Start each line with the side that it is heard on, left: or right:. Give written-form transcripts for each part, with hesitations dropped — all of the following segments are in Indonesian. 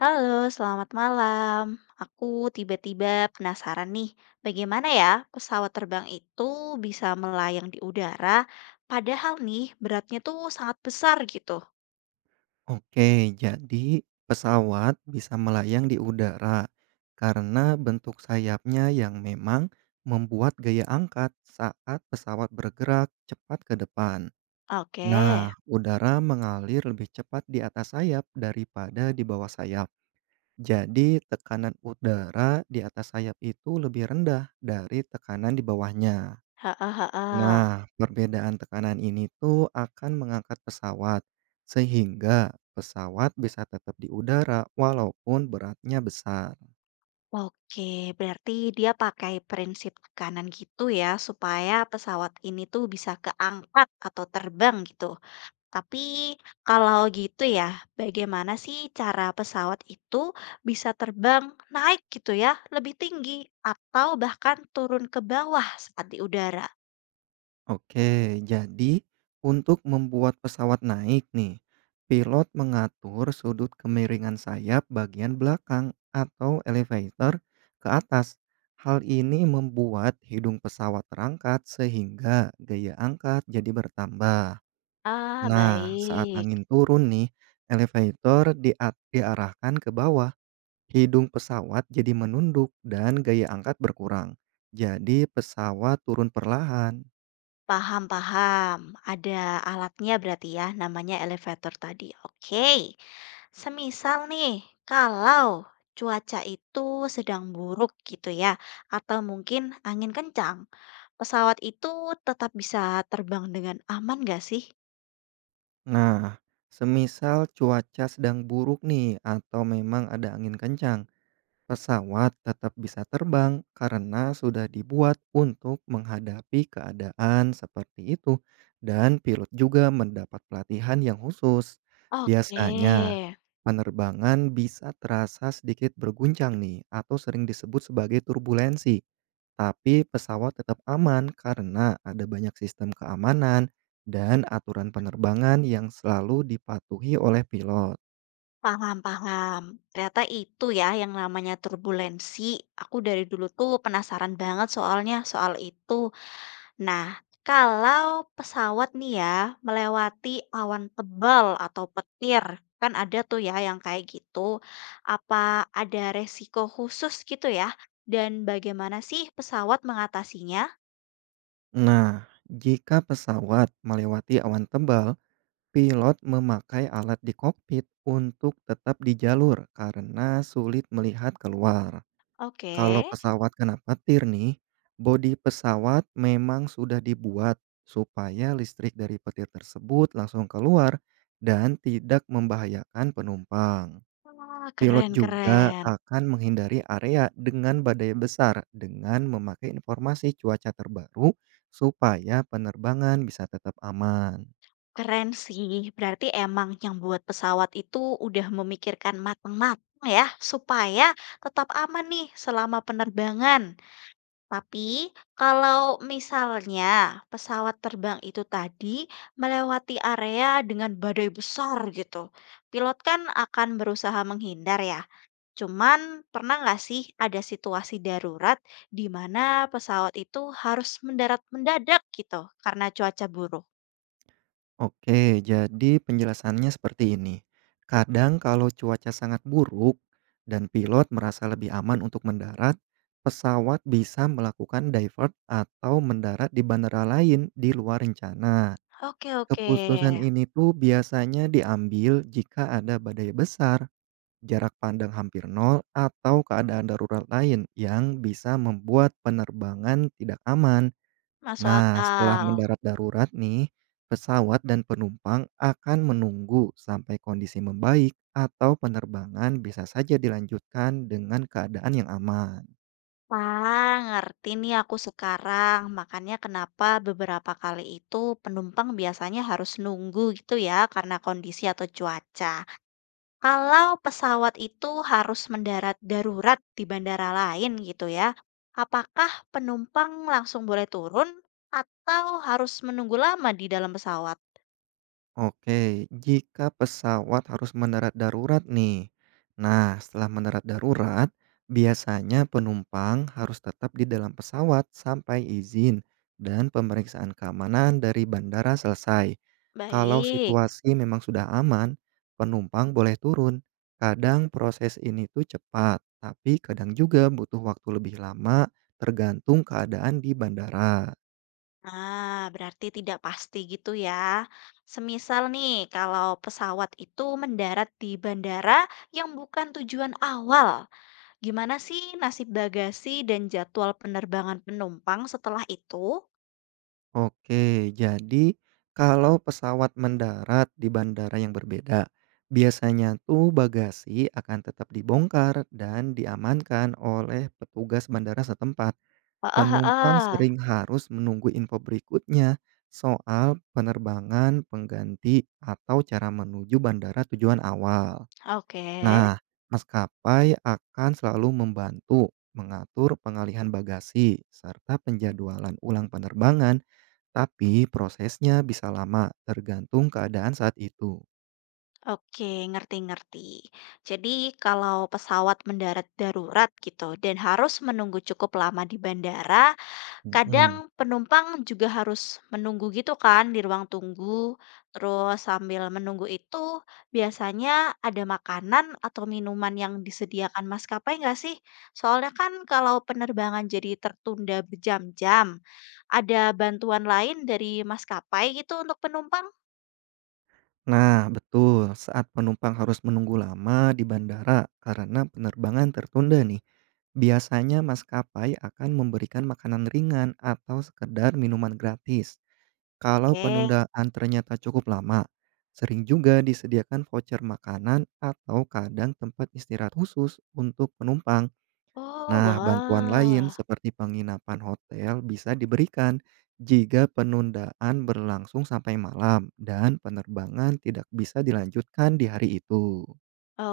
left: Halo, selamat malam. Aku tiba-tiba penasaran nih, bagaimana ya pesawat terbang itu bisa melayang di udara, padahal nih beratnya tuh sangat besar gitu.
right: Oke, jadi pesawat bisa melayang di udara karena bentuk sayapnya yang memang membuat gaya angkat saat pesawat bergerak cepat ke depan.
left: Oke,
right: Nah, udara mengalir lebih cepat di atas sayap daripada di bawah sayap. Jadi, tekanan udara di atas sayap itu lebih rendah dari tekanan di bawahnya.
left: heeh, heeh.
right: Nah, perbedaan tekanan ini tuh akan mengangkat pesawat, sehingga pesawat bisa tetap di udara walaupun beratnya besar.
left: Oke, berarti dia pakai prinsip tekanan gitu ya, supaya pesawat ini tuh bisa keangkat atau terbang gitu. Tapi kalau gitu ya, bagaimana sih cara pesawat itu bisa terbang naik gitu ya, lebih tinggi atau bahkan turun ke bawah saat di udara?
right: Oke, jadi untuk membuat pesawat naik nih, pilot mengatur sudut kemiringan sayap bagian belakang atau elevator ke atas. Hal ini membuat hidung pesawat terangkat sehingga gaya angkat jadi bertambah.
left: Ah,
right: Nah, saat
left: baik.
right: angin turun nih, elevator dia diarahkan ke bawah. Hidung pesawat jadi menunduk dan gaya angkat berkurang. Jadi pesawat turun perlahan.
left: Paham-paham, ada alatnya berarti ya, namanya elevator tadi. Oke, semisal nih, kalau cuaca itu sedang buruk gitu ya, atau mungkin angin kencang, pesawat itu tetap bisa terbang dengan aman nggak sih?
right: Nah, semisal cuaca sedang buruk nih atau memang ada angin kencang, pesawat tetap bisa terbang karena sudah dibuat untuk menghadapi keadaan seperti itu, dan pilot juga mendapat pelatihan yang khusus.
left: Oke,
right: Biasanya, penerbangan bisa terasa sedikit berguncang nih, atau sering disebut sebagai turbulensi, tapi pesawat tetap aman karena ada banyak sistem keamanan dan aturan penerbangan yang selalu dipatuhi oleh pilot.
left: paham paham. Ternyata itu ya yang namanya turbulensi. Aku dari dulu tuh penasaran banget soalnya soal itu. Nah, kalau pesawat nih ya melewati awan tebal atau petir, kan ada tuh ya yang kayak gitu. Apa ada resiko khusus gitu ya? Dan bagaimana sih pesawat mengatasinya?
right: Nah, jika pesawat melewati awan tebal, pilot memakai alat di kokpit untuk tetap di jalur karena sulit melihat keluar.
left: Oke,
right: Kalau pesawat kena petir nih, bodi pesawat memang sudah dibuat supaya listrik dari petir tersebut langsung keluar dan tidak membahayakan penumpang.
left: wah
right: Pilot
left: keren
right: juga
left: keren.
right: akan menghindari area dengan badai besar dengan memakai informasi cuaca terbaru supaya penerbangan bisa tetap aman.
left: Keren sih. Berarti emang yang buat pesawat itu udah memikirkan matang-matang ya, supaya tetap aman nih selama penerbangan. Tapi kalau misalnya pesawat terbang itu tadi melewati area dengan badai besar gitu, pilot kan akan berusaha menghindar ya. Cuman pernah nggak sih ada situasi darurat di mana pesawat itu harus mendarat mendadak gitu karena cuaca buruk?
right: Oke, jadi penjelasannya seperti ini. Kadang kalau cuaca sangat buruk dan pilot merasa lebih aman untuk mendarat, pesawat bisa melakukan divert atau mendarat di bandara lain di luar rencana.
left: Oke, oke.
right: Keputusan ini tuh biasanya diambil jika ada badai besar, jarak pandang hampir nol, atau keadaan darurat lain yang bisa membuat penerbangan tidak aman.
left: Masuk
right: Nah, setelah
left: akal.
right: mendarat darurat nih, pesawat dan penumpang akan menunggu sampai kondisi membaik atau penerbangan bisa saja dilanjutkan dengan keadaan yang aman.
left: Ah, ngerti nih aku sekarang. Makanya kenapa beberapa kali itu penumpang biasanya harus nunggu gitu ya karena kondisi atau cuaca. Kalau pesawat itu harus mendarat darurat di bandara lain gitu ya, apakah penumpang langsung boleh turun atau harus menunggu lama di dalam pesawat?
right: Oke, jika pesawat harus mendarat darurat nih. Nah, setelah mendarat darurat, biasanya penumpang harus tetap di dalam pesawat sampai izin dan pemeriksaan keamanan dari bandara selesai. Kalau
left: Baik.
right: situasi memang sudah aman, penumpang boleh turun. Kadang proses ini tuh cepat, tapi kadang juga butuh waktu lebih lama tergantung keadaan di bandara.
left: Ah, berarti tidak pasti gitu ya. Semisal nih, kalau pesawat itu mendarat di bandara yang bukan tujuan awal, gimana sih nasib bagasi dan jadwal penerbangan penumpang setelah itu?
right: Oke, jadi kalau pesawat mendarat di bandara yang berbeda, biasanya tuh bagasi akan tetap dibongkar dan diamankan oleh petugas bandara setempat.
left: Heeh,
right: Penumpang
left: heeh.
right: sering harus menunggu info berikutnya soal penerbangan pengganti atau cara menuju bandara tujuan awal.
left: Oke,
right: Nah, maskapai akan selalu membantu mengatur pengalihan bagasi serta penjadwalan ulang penerbangan, tapi prosesnya bisa lama, tergantung keadaan saat itu.
left: oke, ngerti-ngerti. Jadi, kalau pesawat mendarat darurat gitu dan harus menunggu cukup lama di bandara, kadang
right: Mhm.
left: penumpang juga harus menunggu gitu kan di ruang tunggu. Terus sambil menunggu itu biasanya ada makanan atau minuman yang disediakan maskapai nggak sih? Soalnya kan kalau penerbangan jadi tertunda berjam-jam, ada bantuan lain dari maskapai gitu untuk penumpang?
right: Nah, betul. Saat penumpang harus menunggu lama di bandara karena penerbangan tertunda nih, biasanya maskapai akan memberikan makanan ringan atau sekedar minuman gratis. Kalau
left: Eh,
right: penundaan ternyata cukup lama, sering juga disediakan voucher makanan atau kadang tempat istirahat khusus untuk penumpang.
left: oh,
right: Nah, bantuan lain
left: wah.
right: seperti penginapan hotel bisa diberikan jika penundaan berlangsung sampai malam dan penerbangan tidak bisa dilanjutkan di hari itu.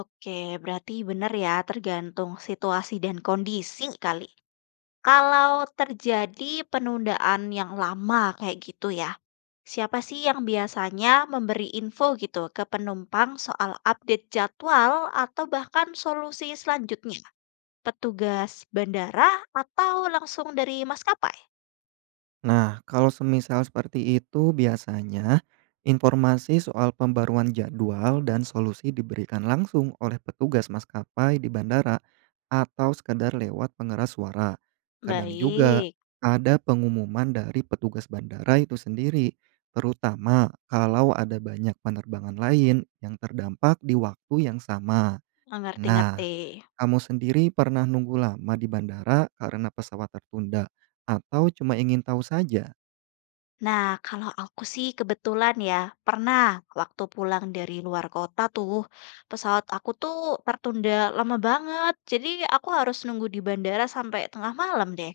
left: Oke, berarti benar ya, tergantung situasi dan kondisi kali. Kalau terjadi penundaan yang lama kayak gitu ya, siapa sih yang biasanya memberi info gitu ke penumpang soal update jadwal atau bahkan solusi selanjutnya? Petugas bandara atau langsung dari maskapai?
right: Nah, kalau semisal seperti itu, biasanya informasi soal pembaruan jadwal dan solusi diberikan langsung oleh petugas maskapai di bandara atau sekedar lewat pengeras suara. Kadang juga
left: Baik,
right: ada pengumuman dari petugas bandara itu sendiri, terutama kalau ada banyak penerbangan lain yang terdampak di waktu yang sama. Nah,
left: ngerti-ngerti.
right: kamu sendiri pernah nunggu lama di bandara karena pesawat tertunda atau cuma ingin tahu saja?
left: Nah, kalau aku sih kebetulan ya, pernah waktu pulang dari luar kota tuh, pesawat aku tuh tertunda lama banget. Jadi aku harus nunggu di bandara sampai tengah malam deh.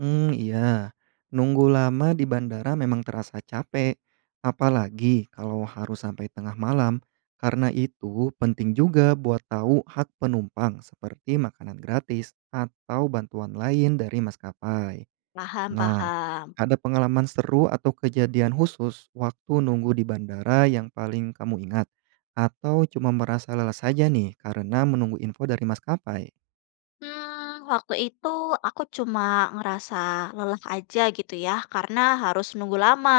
right: Hmm, iya. Nunggu lama di bandara memang terasa capek, apalagi kalau harus sampai tengah malam. Karena itu penting juga buat tahu hak penumpang seperti makanan gratis atau bantuan lain dari maskapai.
left: Paham,
right: Nah,
left: paham.
right: ada pengalaman seru atau kejadian khusus waktu nunggu di bandara yang paling kamu ingat? Atau cuma merasa lelah saja nih karena menunggu info dari maskapai?
left: Waktu itu aku cuma ngerasa lelah aja gitu ya, karena harus nunggu lama,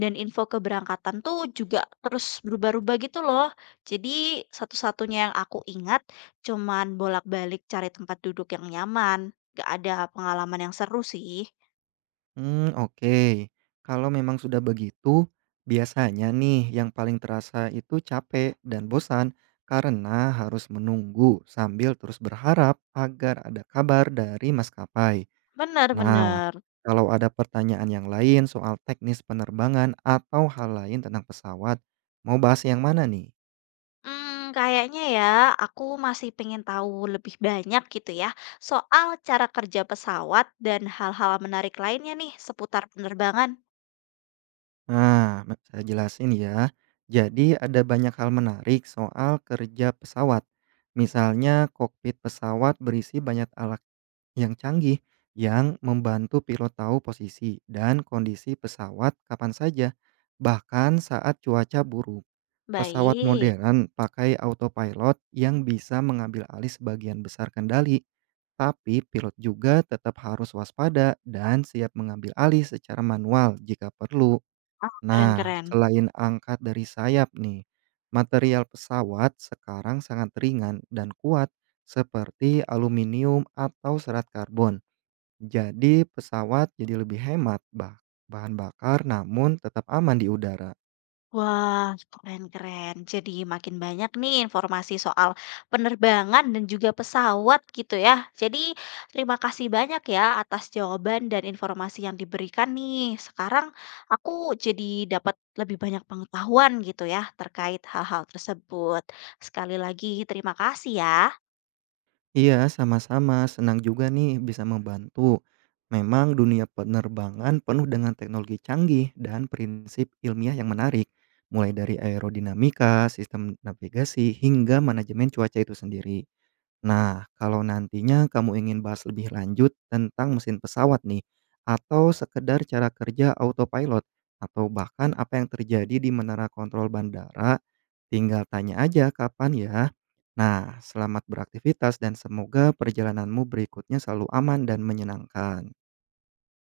left: dan info keberangkatan tuh juga terus berubah-ubah gitu loh. Jadi satu-satunya yang aku ingat cuman bolak-balik cari tempat duduk yang nyaman, gak ada pengalaman yang seru sih.
right: Hmm, oke. Kalau memang sudah begitu, biasanya nih yang paling terasa itu capek dan bosan karena harus menunggu sambil terus berharap agar ada kabar dari maskapai.
left: Bener
right: Nah,
left: bener.
right: kalau ada pertanyaan yang lain soal teknis penerbangan atau hal lain tentang pesawat, mau bahas yang mana nih?
left: Hmm, kayaknya ya aku masih pengen tahu lebih banyak gitu ya soal cara kerja pesawat dan hal-hal menarik lainnya nih seputar penerbangan.
right: Nah, me saya jelasin ya. Jadi ada banyak hal menarik soal kerja pesawat. Misalnya, kokpit pesawat berisi banyak alat yang canggih yang membantu pilot tahu posisi dan kondisi pesawat kapan saja, bahkan saat cuaca buruk. Pesawat
left: Baik.
right: modern pakai autopilot yang bisa mengambil alih sebagian besar kendali, tapi pilot juga tetap harus waspada dan siap mengambil alih secara manual jika perlu.
left: Oh,
right: Nah,
left: keren-keren.
right: selain angkat dari sayap nih, material pesawat sekarang sangat ringan dan kuat seperti aluminium atau serat karbon. Jadi pesawat jadi lebih hemat bahan bakar namun tetap aman di udara.
left: Wah, keren-keren. Jadi makin banyak nih informasi soal penerbangan dan juga pesawat gitu ya. Jadi terima kasih banyak ya atas jawaban dan informasi yang diberikan nih. Sekarang aku jadi dapat lebih banyak pengetahuan gitu ya terkait hal-hal tersebut. Sekali lagi terima kasih ya.
right: Iya, sama-sama. Senang juga nih bisa membantu. Memang dunia penerbangan penuh dengan teknologi canggih dan prinsip ilmiah yang menarik, mulai dari aerodinamika, sistem navigasi, hingga manajemen cuaca itu sendiri. Nah, kalau nantinya kamu ingin bahas lebih lanjut tentang mesin pesawat nih, atau sekedar cara kerja autopilot, atau bahkan apa yang terjadi di menara kontrol bandara, tinggal tanya aja kapan ya. Nah, selamat beraktivitas dan semoga perjalananmu berikutnya selalu aman dan menyenangkan.